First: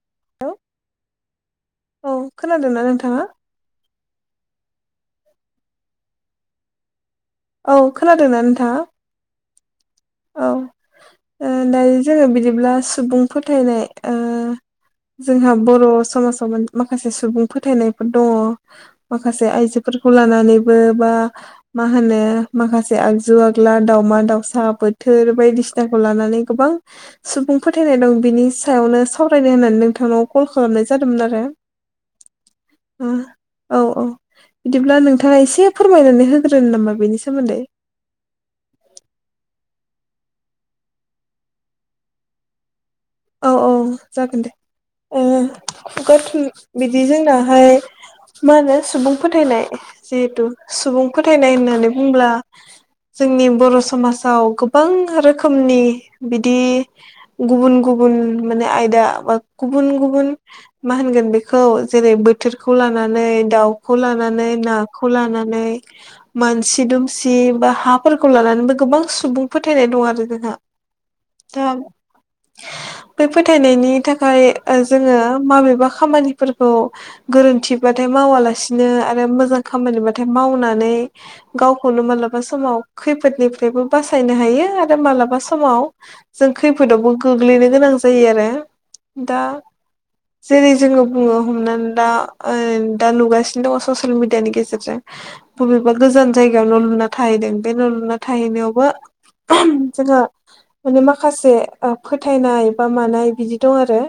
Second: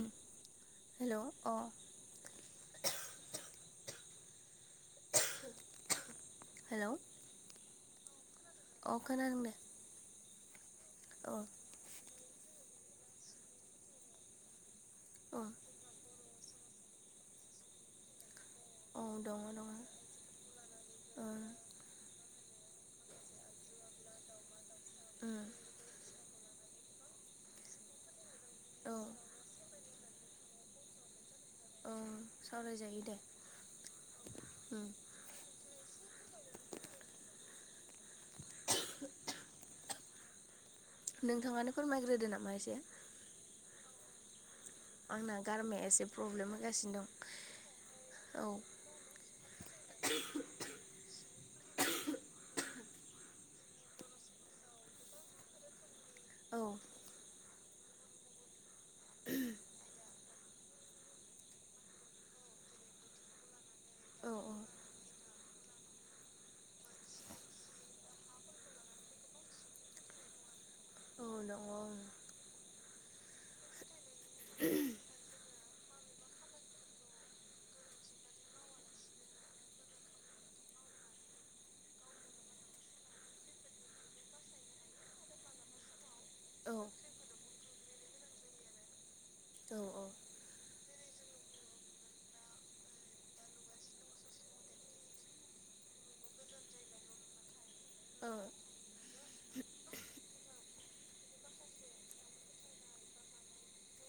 [inaudible] हेल' hello अ औ खोनादोंना नोंथाङा [inaudible] हेल' औ खोनादोंना नोंथाङा अ खोनादों दे औ औ दायो जोङो बिदिब्ला सुबुं फोथायनाय ओ औ जोंहा बर' समाजाव माखासे सुबुं फोथायनायफोर दङ औ दङ माखासे दङ आइजोफोरखौ लानानैबो बा ओं मा होनो माखासे आगजु आगला दाावमा दाावसा बोथोर उम बायदिसि लानानै गोबां सुबुं फोथायनाय दं बिनि औ सायावनो सावरायनो होननानै नोंथांनाव कल खालामनाय जादोंमोन आरो सावरायजायो दे औ-औ उम बिदिब्ला नों नोंथाङा एसे फोरमायनानै होग्रो नामा बेनि सोमोन्दै नोंथाङानो फोरमायग्रोदो नामा एसे औ-औ जागोन दे ओ आंना गारमाया एसे खुगा थुन प्रब्लेम होगासिनो बिदि जोंनाहाय दं औ मा होनो सुबुं फोथायनाय जिहेथु सुबुं फोथायनाय होननानै बुंब्ला जोंनि बर' समाजाव गोबां रोखोमनि बिदि औ गुबुन गुबुन माने आयदा बा गुबुन गुबुन मा होनगोन बेखौ जेरै बोथोरखौ लानानै दाउखौ औ लानानै नाखौ लानानै मानसि दुमसि बा हाफोरखौ लानानैबो गोबां सुबुं फोथायनाय दं आरो जोंहा ओ दा दङो ओं बे फोथायनायनि थाखाय जोङो माबेबा खामानिफोरखौ गोरोन्थिबाथाय मावालासिनो आरो मोजां खामानिबाथाय मावनानै गावखौनो मालाबा समाव खैफोदनिफ्रायबो बासायनो हायो आरो मालाबा समाव जों औ खैफोदावबो गोग्लैनो गोनां जायो आरो दा औ जेरै जोङो बुङो हमनानै दा दा नुगासिनो दङ ससियेल मिडियानि गेजेरजों बबेबा गोजान जायगायाव न' लुना थाहैदों बे न' लुना औ थाहैनायावबो जोंहा माने माखासे ओ फोथायनाय बा मानाय बिदि दं आरो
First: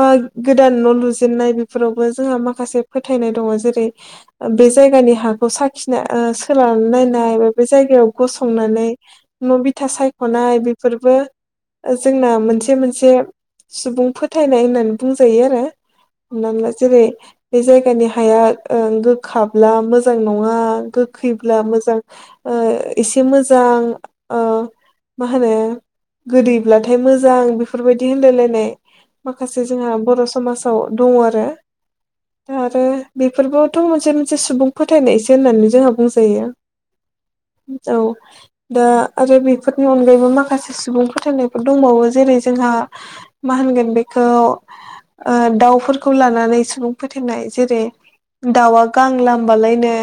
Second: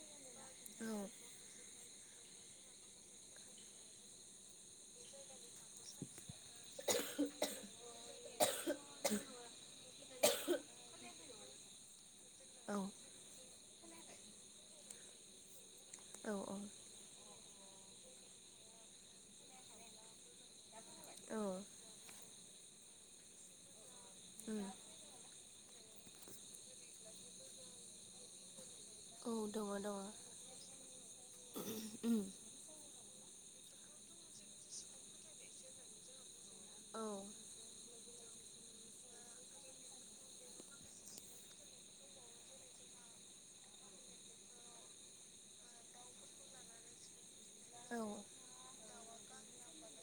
बा गोदान न' लुजेनन्नाय बेफोरावबो जोंहा माखासे फोथायनाय दङ जेरै बे जायगानि हाखौ साखिना सोलाना नायनाय बा बे जायगायाव गसंनानै न' बिथा सायख'नाय बेफोरबो ओ जोंना औ मोनसे मोनसे सुबुं फोथायनाय होननानै बुंजायो आरो औ हमनानै ला जेरै बे जायगानि हाया गोखाब्ला मोजां नङा गोखैब्ला औ मोजां ओ एसे मोजां उम मा होनो गोदैब्लाथाय मोजां बेफोरबायदि होनलाय लायनाय औ दङ माखासे जोंहा बर' समाज औ दङ आरो [unintelligible] दा आरो बेफोरबोथ' मोनसे मोनसे सुबुं फोथायनायसो होननानै जोंहा बुंजायो औ औ दा आरो बेफोरनि अनगायैबो माखासे सुबुं फोथायनायफोर दंबावो जेरै जोंहा मा होनगोन बेखौ दाउफोरखौ लानानै सुबुं फोथायनाय जेरै औ दाउवा गां लामबालायनो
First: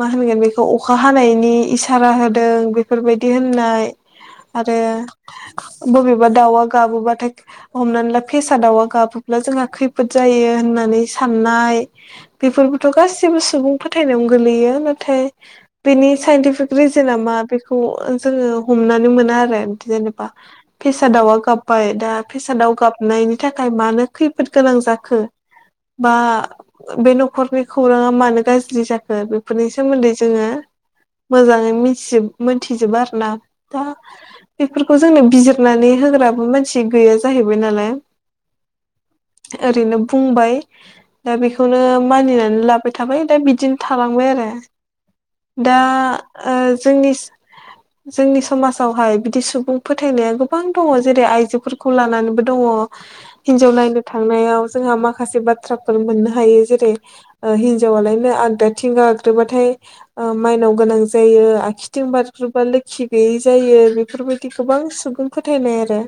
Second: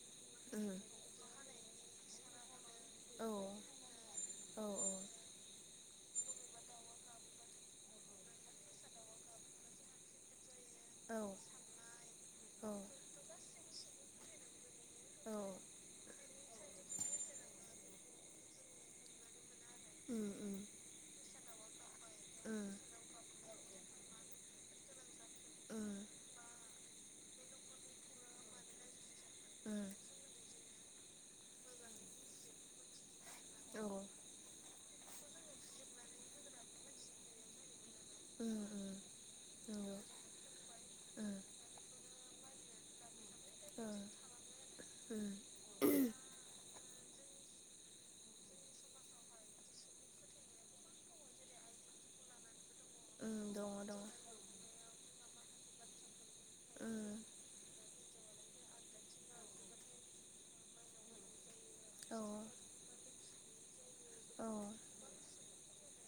मा होनगोन बेखौ उम अखा हानायनि इसारा होदों औ बेफोरबायदि होननाय आरो बबेबा दाउवा गाबोबाथाय हमनानै ला फेसा दाउवा गाबोब्ला जोंहा खैफोद जायो होननानै औ साननाय औ बेफोरबोथ' गाैबो सुबुं फोथायनायावनो गोलैयो नाथाय औ बेनि साइन्टिफिक रिजोनना मा बेखौ जोङो हमनानै मोना आरोे जेने [unintelligible] फेसादावा गाबबाय दा उम फेसादाव गाबनायनि थाखाय मानो खैफोद गोनां जाखो उम बा बे न'खरनि खौराङा मानो गाज्रि जाखो बेफोरनि उम सोमोन्दै जोङो मोजाङै मिथिजोब मोनथिजोबा आरो ना औ दा उम बेफोर खौ जोंनो बिजिरनानै होग्राबो मानसि गैया जाहैबाय नालाय [unintelligible] ओरैनो बुंबाय दा बेखौनो मानिनानै लाबाय थाबाय दा बिदिनो थालांबाय आरो दा जोंनि जोंनि समाजावहाय बिदि सुबुं फोथायनाया गोबां दङ जेरै आइजोफोरखौ लानानैबो दङ हिनजाव नंगौ नायनो थांनायाव जोंहा माखासे बाथ्राफोर मोननो हायो जेरै उम हिनजावालायनो आगदाथिं गाग्रोबाथाय माइनाव गोनां जायो आखसिथिं ओं बारग्रोबा लोखि गैयै जायो बेफोरबायदि गोबां सुबुं फोथायनाय आरो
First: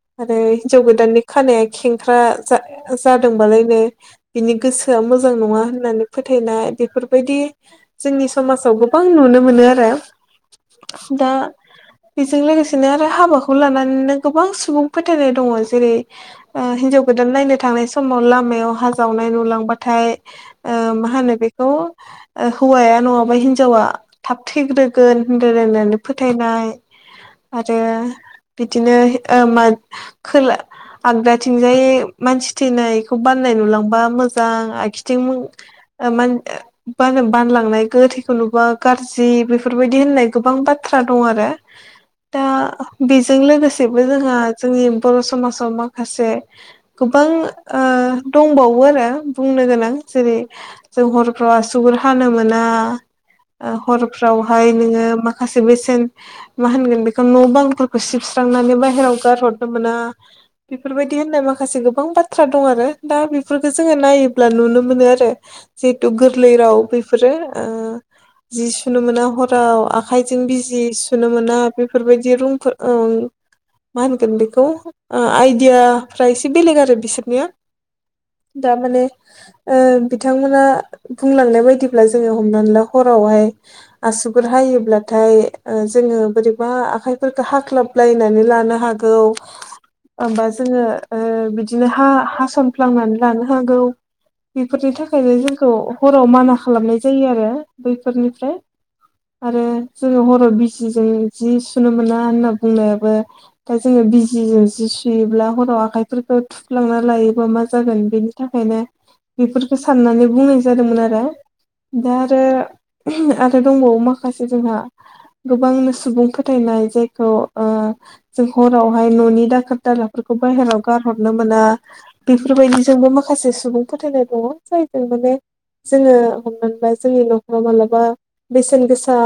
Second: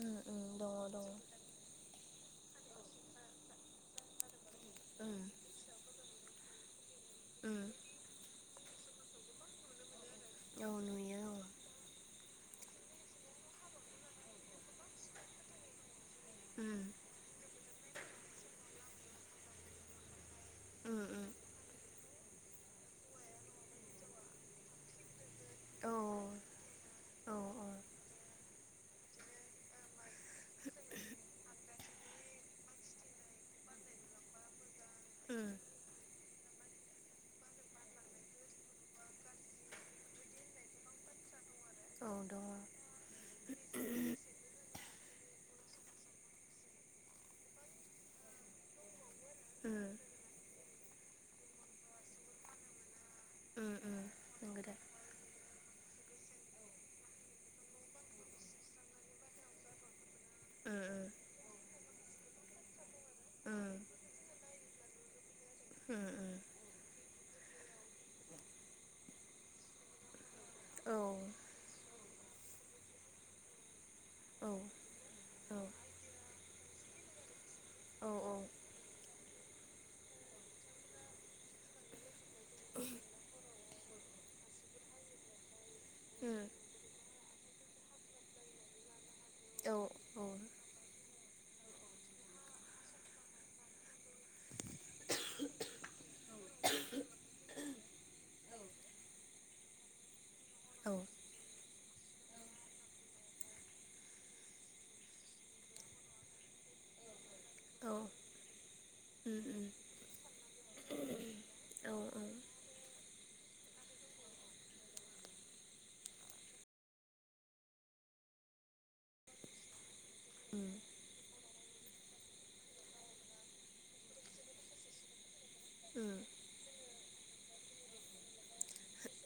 उम आरो उम हिनजाव दङ गोदाननि खानाया खेंख्रा जादोंबालायनो बिनि गोसोआ दङ उम औ उम दङ मोजां नङा होननानै फोथायनाय बेफोरबायदि उम जोंनि समाजाव गोबां नुनो मोनो आरो औ नुयो दा औ बेजों लोगोसे बिदिनो आरो हाबाखौ लानानैनो गोबां सुबुं फोथायनाय दङ जेरै उम हिनजाव गोदान नायनो थांनाय समाव लामायाव हाजावनाय नुलांबाथाय उम मा उम होनो बेखौ हौवाया नङाबा हिनजावा थाब थैग्रोगोन औ होनलायलायनानै फोथायनाय औ औ आरो बिदिनो ओ मा खोला आगदाथिंजाय मानसि थैनायखौ बाननाय नुलांबा मोजां आखिथिं उम ओ मान बागोन बानलांनाय गोथैखौ नुबा गाज्रि बेफोरबायदि होननाय गोबां बाथ्रा दं आरो औ दा दङ बेजों लोगोसेबो जोंहा जोंनि बर' समाजाव माखासे गोबां दंबावो आरो बुंनो उम गोनां जेरै जों हरफ्रावा आसुगुर हानो मोना उम उम नंगौ हरफ्रावहाय दा नोङो माखासे बेसेन मा होनगोन बे खौ न' बांफोरखौ सिबस्रांनानै बाहेराव गारहरनो मोना। उम बेफोरबायदि होननाय माखासे गोबां बाथ्रा दं आरो दा उम बेफोरखौ जोङो नायोब्ला नुनो मोनो आरो उम जिहेथु उम गोरलै राव बेफोरो जि सुनो मोना हराव आखाइजों बिजि औ औ सुनो मोना बेफोरबायदि रुमफोर मा होनगोन औ बेखौ उम औ आइदियाफ्रा एसे बेलेग आरो बिसोरनिया औ औ दा‌ माने बिथांमोना बुंलांनाय बायदिब्ला जोङो हमनानै ला हरावहाय आसुगुर हायोब्लाथाय जोङो बोरै उम बा आखाइफोरखौ हाख्लाबलायनानै लानो हागौ होमबा जोङो बिदिनो हा हास'नफ्लांनानै लानो हागौ। बेफोरनि थाखायनो जोंखौ हराव माना खालामनाय जायो आरो बैफोरनिफ्राय आरो जोङो हर' बिजिजों जि सुनो मोना होनना बुंनायाबो दा जोङो बिजिजों जि सुयोब्ला हराव आखाइफोरखौ थुफ्लांना लायोबा मा जागोन बेनि थाखायनो बेफोरखौ साननानै बुंनाय जादोंमोन आरो। दा आरो आरो दंबावो माखासे जोंहा गोबांनो सुबुं फोथायनाय जायखौ जों हरावहाय न'नि दाखोर दालाफोरखौ बाहेराव गारहरनो मोना बेफोरबायदिजोंबो माखासे सुबुं फोथायनाय दङ जायजों माने जोङो हमनानै ला जोंनि न'खराव मालाबा बेसेन गोसा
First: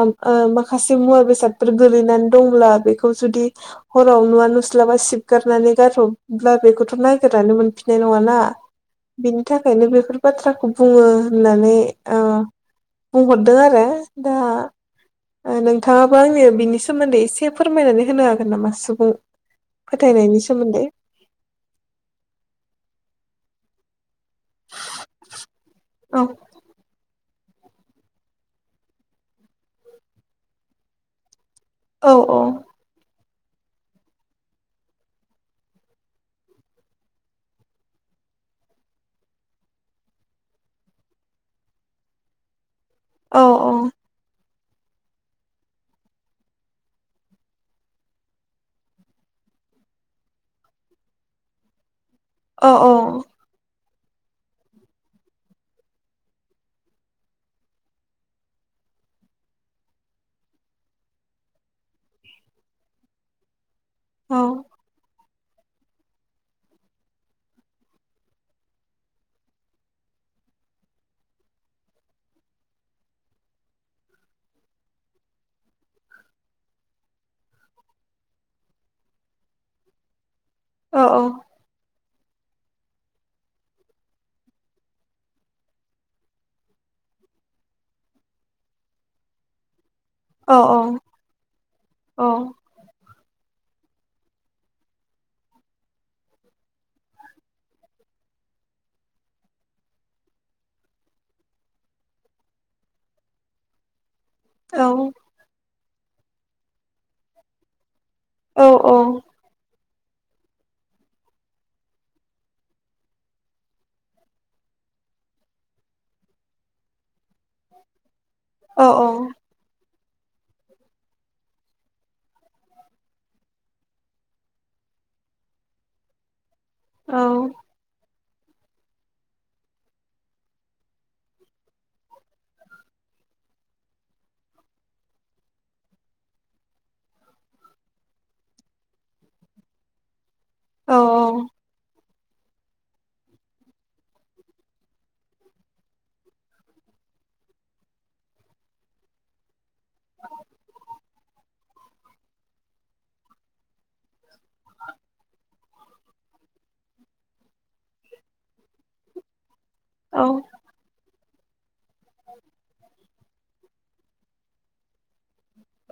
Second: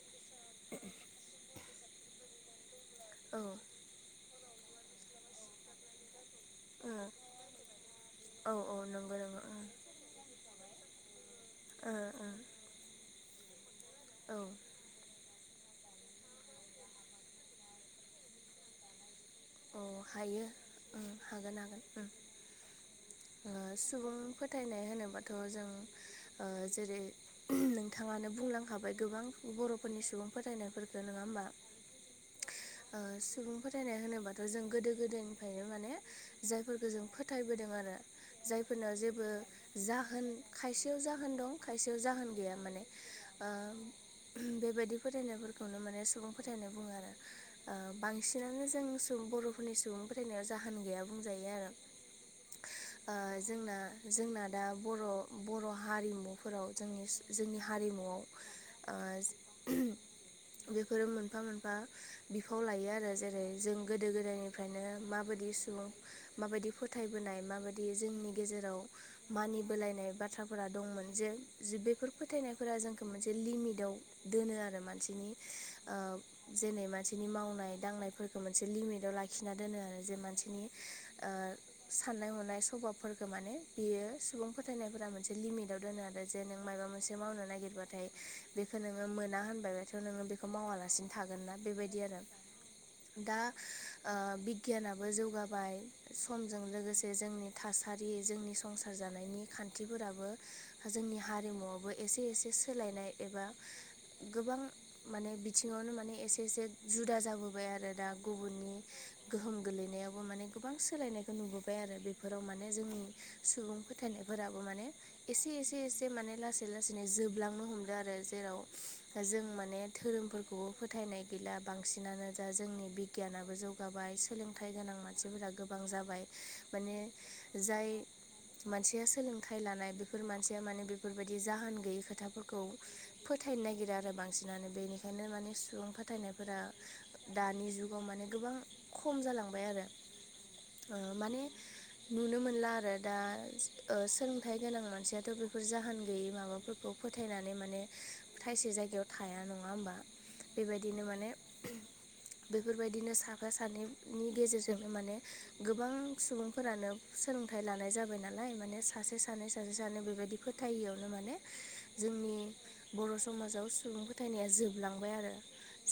माखासे मुवा बेसादफोर गोलैनानै दंब्ला बेखौ औ जुदि हराव नुवा नुस्लाबा सिबगारनानै गारोबब्ला औ बेखौथ' नायगिरनानै मोनफिननाय नङाना औ नंगौ बिनि नंगौ उम थाखायनो बेफोर बाथ्राखौ बुङो होननानै ओ बुंहरदों आरो दा औ ओ नोंथाङाबो आंनि बिनि सोमोन्दै एसे फोरमायनानै होनो हागोन नामा सुबुं औ फोथायनायनि हायो सोमोन्दै हागोन हागोन सुबुंफोर फोथायनाय होनोबाथ' जों औ जेरै नोंथाङानो बुंलांखाबाय गोबां बर'फोरनि सुबुं फोथायनायफोरफोरखौ नङा होमबा औ-औ ओ सुबुं फोथायनाय होनोबाथ' जों गोदो गोदायनिफ्रायनो माने जायफोरखौ जों फोथायबोदों आरो जायफोरनाव जेबो जाहोन खायसेयाव जाहोन दं खायसेयाव जाहोन गैया माने औ ओ औ बेबायदि फोथायनायफोरखौनो माने सुबुं फोथायनाय बुङो आरो। बांसिनानो जों बर' [unintelligible] सुबुं फोथायनायाव जाहोन गैया बुंजायो औ आरो। जोंना जोंना दा बर' बर' हारिमुफोराव जोंनि जोंनि हारिमुआव ओ [inaudible] बेफोरो मोनफा मोनफा बिफाव लायो आरो जेरै जों गोदो औ गोदायनि माबायदि सुबुं माबायदि फोथायबोनाय माबायदि जोंनि गेजेराव मानिबोलायनाय बाथ्राफोरा दंमोन जे बेफोर फोथायनायफोरा जोंखौ मोनसे लिमिटआव दोनो आरो मानसिनि जेनै मानसिनि मावनाय दांनायफोरखौ मोनसे लिमिटाव लाखि खिना दोनो आरो जे मानसिनि औ साननाय हनाय सभाबफोरखौ माने बेयो सुबुं फोथायनायफोरा मोनसे लिमिटाव दोनो आरो जे नों माबा मोनसे मावनो नागिरबाथाय बेखौ नोङो मोना होनबायबथ' नो बेखौ औ मावालासिनो थागोनना बेबायदि आरो औ दा बिगियानाबो जौगाबाय समजों लोगोसे जोंनि थासारि जोंनि संसार जानायनि खान्थिफोराबो जोंनि हारिमुआवबो एसे एसे सोलायनाय एबा गोबां माने बिथिङावनो माने एसे एसे जुदा जाबोबाय आरो दा गुबुननि गोहोम गोलैनायावबो माने गोबां सोलायनायखौ नुबोबाय आरो बेफोराव माने जोंनि सुबुं फोथायनायफोराबो माने एसे एसे एसे माने लासै लासै जोबलांनो हमदों आरो जेराव जों माने धोरोमफोरखौबो फोथायनाय गैला बांसिनानो दा जोंनि बिगियानाबो जौ गाबाय सोलोंथाइ गोनां मानसिफोरा गोबां जाबाय माने जाय मानसिया सोलोंथाइ लानाय बेफोर मानसिया माने बेफोरबायदि जाहोन गैयै खोथा फोरखौ खौ फोथायनो नागिरा आरो बांसिनानो बेनिखायनो माने सुबुं फोथायनायफोरा दानि जुगाव माने गोबां खम जालांबाय आरो माने नुनो मोनला आरो दा सोलोंथाइ गोनां मानसियाथ' बेफोर जाहोन गैयै माबाफोर खौ फोथायनानै माने थायसे जायगायाव थाया नङा होमबा बेबायदिनो माने बेफोरबायदिनो सा फा सानैनि गेजेरजोंनो माने गोबां सुबुंफोरानो सो लोंथाय लानाय जाबाय नालाय माने सासे सानै सासे सानै बेबायदि फोथायैयावनो माने जोंनि बर' समाजाव सुबुं फोथायनाया जोबलांबाय आरो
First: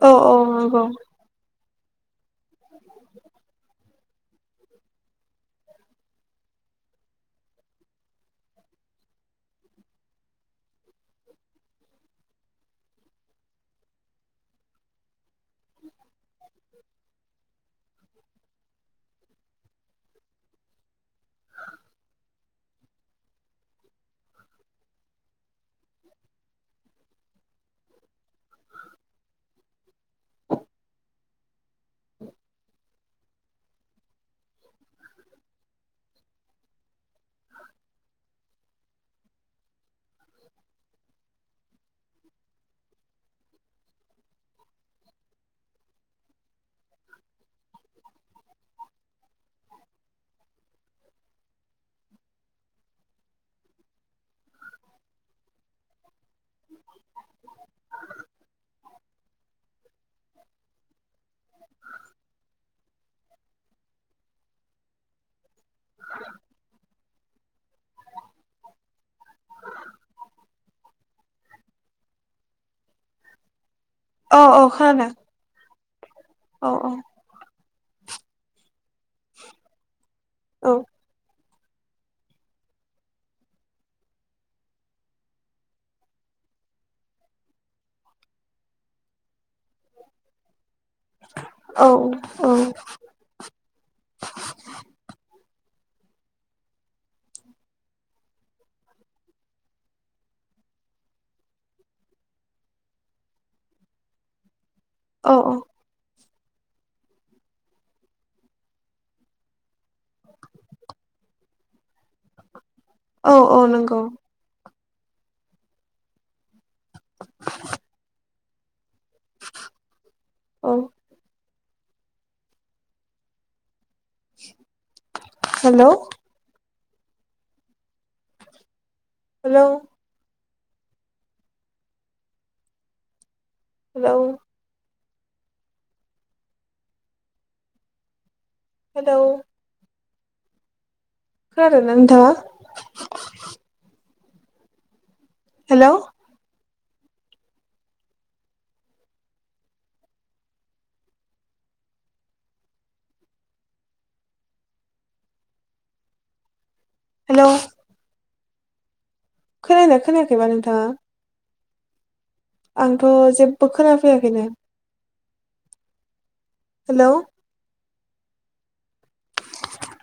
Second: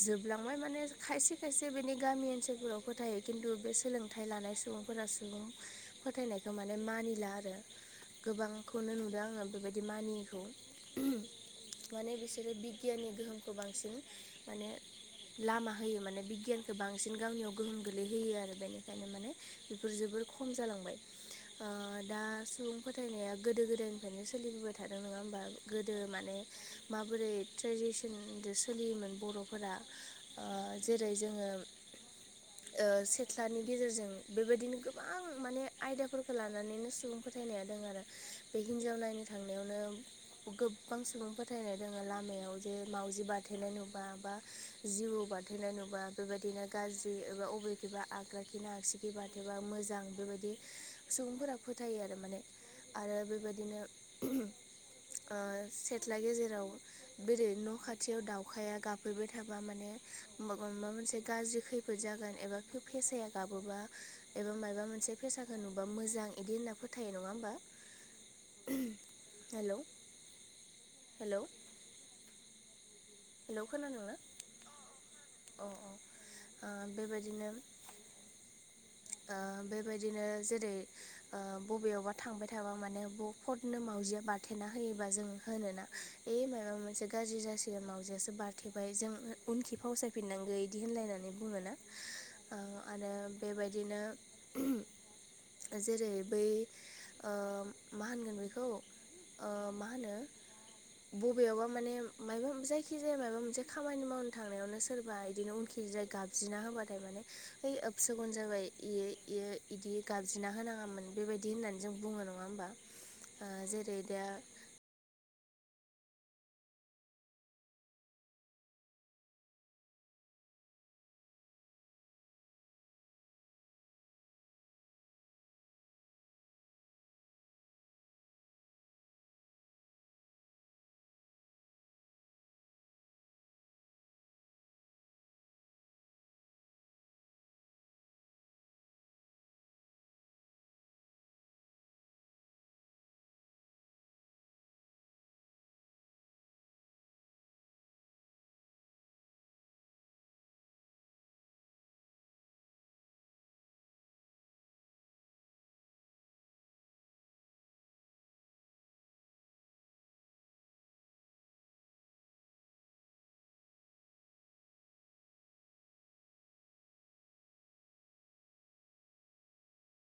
जोबलांबाय माने खायसे खायसे बिनि गामि ओन सोलफोराव फोथायो खिन्थु बे सोलोंथाइ लानाय सुबुंफोरा सुबुं फोथायनाय माने मानिला आरो गोबांखौनो नुदों आङो बेबायदि मानियैखौ माने बिसोरो बिगियाननि गोहोमखौ बांसिन माने लामा होयो माने बिगियानखो बां सिन गावनियाव गोहोम गोग्लैहोयो आरो बेनिखायनो माने बेफोर जोबोर खम जालांबाय दा सुबुं फोथायनाया गोदो गोदायनिफ्रायनो सोलिबोबाय थादों नोङा होमबा गोदो माने माबोरै ट्रेडिसनजों सोलियोमोन बर'फोरा जेरै जोङो [inaudible] सेथ्लानि गेजेरजों बेबायदिनो गोबां माने आयदाफोरखौ लानानैनो सुबुं फोथायनाया दं आरो बे हिनजाव नायनो थांनायावनो गोबां सुबुं फोथायनाय दङो लामायाव जे मावाउजि बारथेनाय नुबा बा जिबौ बारथेनाय नुबा बेबायदिनो गाज्रि एबा अबेखैबा आगदाखिना आगसिखिबा बारथेबा मोजां बेबायदि सुबुंफोरा फोथायो आरो माने आरो बेबायदिनो सेथ्ला गेजेराव बे ओरै न' खाथियाव दावउखाया गाफहैबाय थाबा माने माबा मोनसे गाज्रि खैफोद जागोन एबा फेसाया गाबोबा एबा मायबा मोनसे फेसखो नुबा मोजां बिदि होनना फोथायो नङा होमबा हेल' हेल' हेलौ खोनादों ना औ औ खोनादों अ अ बेबायदिनो ओ बे बेबायदिनो जेरै बबेयावबा थांबाय थाबा माने फटनो मावाउजिया बारथेना होयोबा जों होनोना ए मायबा मोनसे गाज्रि जासिगोन मावजियासो बारथेबाय जों उनखि फावसायफिननांगो बिदि होनलायनानै बुङोना औ आरो बेबायदिनो जेरै बै मा होनगोन बेखौ मा होनो बबेयावबा माने मायबा जाय खिजाया मायबा मोनसे खामानि मावनो थांनायावनो सोरबा औ बिदिनो उनखि जाय गाब ज्रिना होबाथाय माने ओइ एबसोगुन जाबाय इयो इयो इदि गाबज्रिना होनाङामोन बेबायदि होननानै जों बुङो नङा होमबा औ औ नंगौ औ खोनादों औ जेरै नंगौ दा औ हेलौ हेलौ हेलौ हेलौ खोनादोंना नोंथाङा हेलौ हेलौ खोनायाखै खोनायाखैबा नोंथाङा आंथ' जेबो खोनाफैयाखैनो हेलौ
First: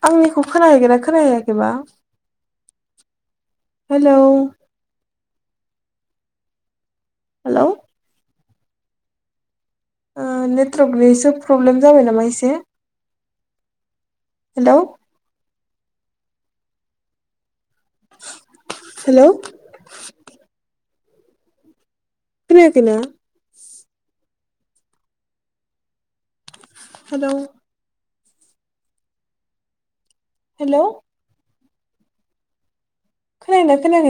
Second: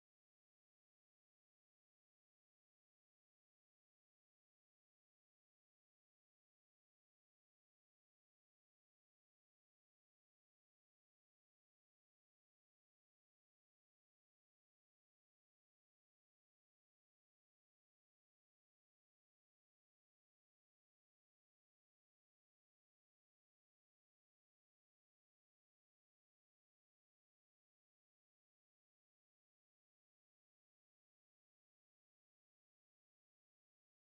आंनिखौ खोनाहैगोना खोनाहैयाखैबा हेलौ हेल' ओ नेटवर्कनिसो प्रब्लेम जाबाय नामा एसे हेल' हेल' खोनायाखै ना? हेल' हेल' खोनादों ना खोनायाखै?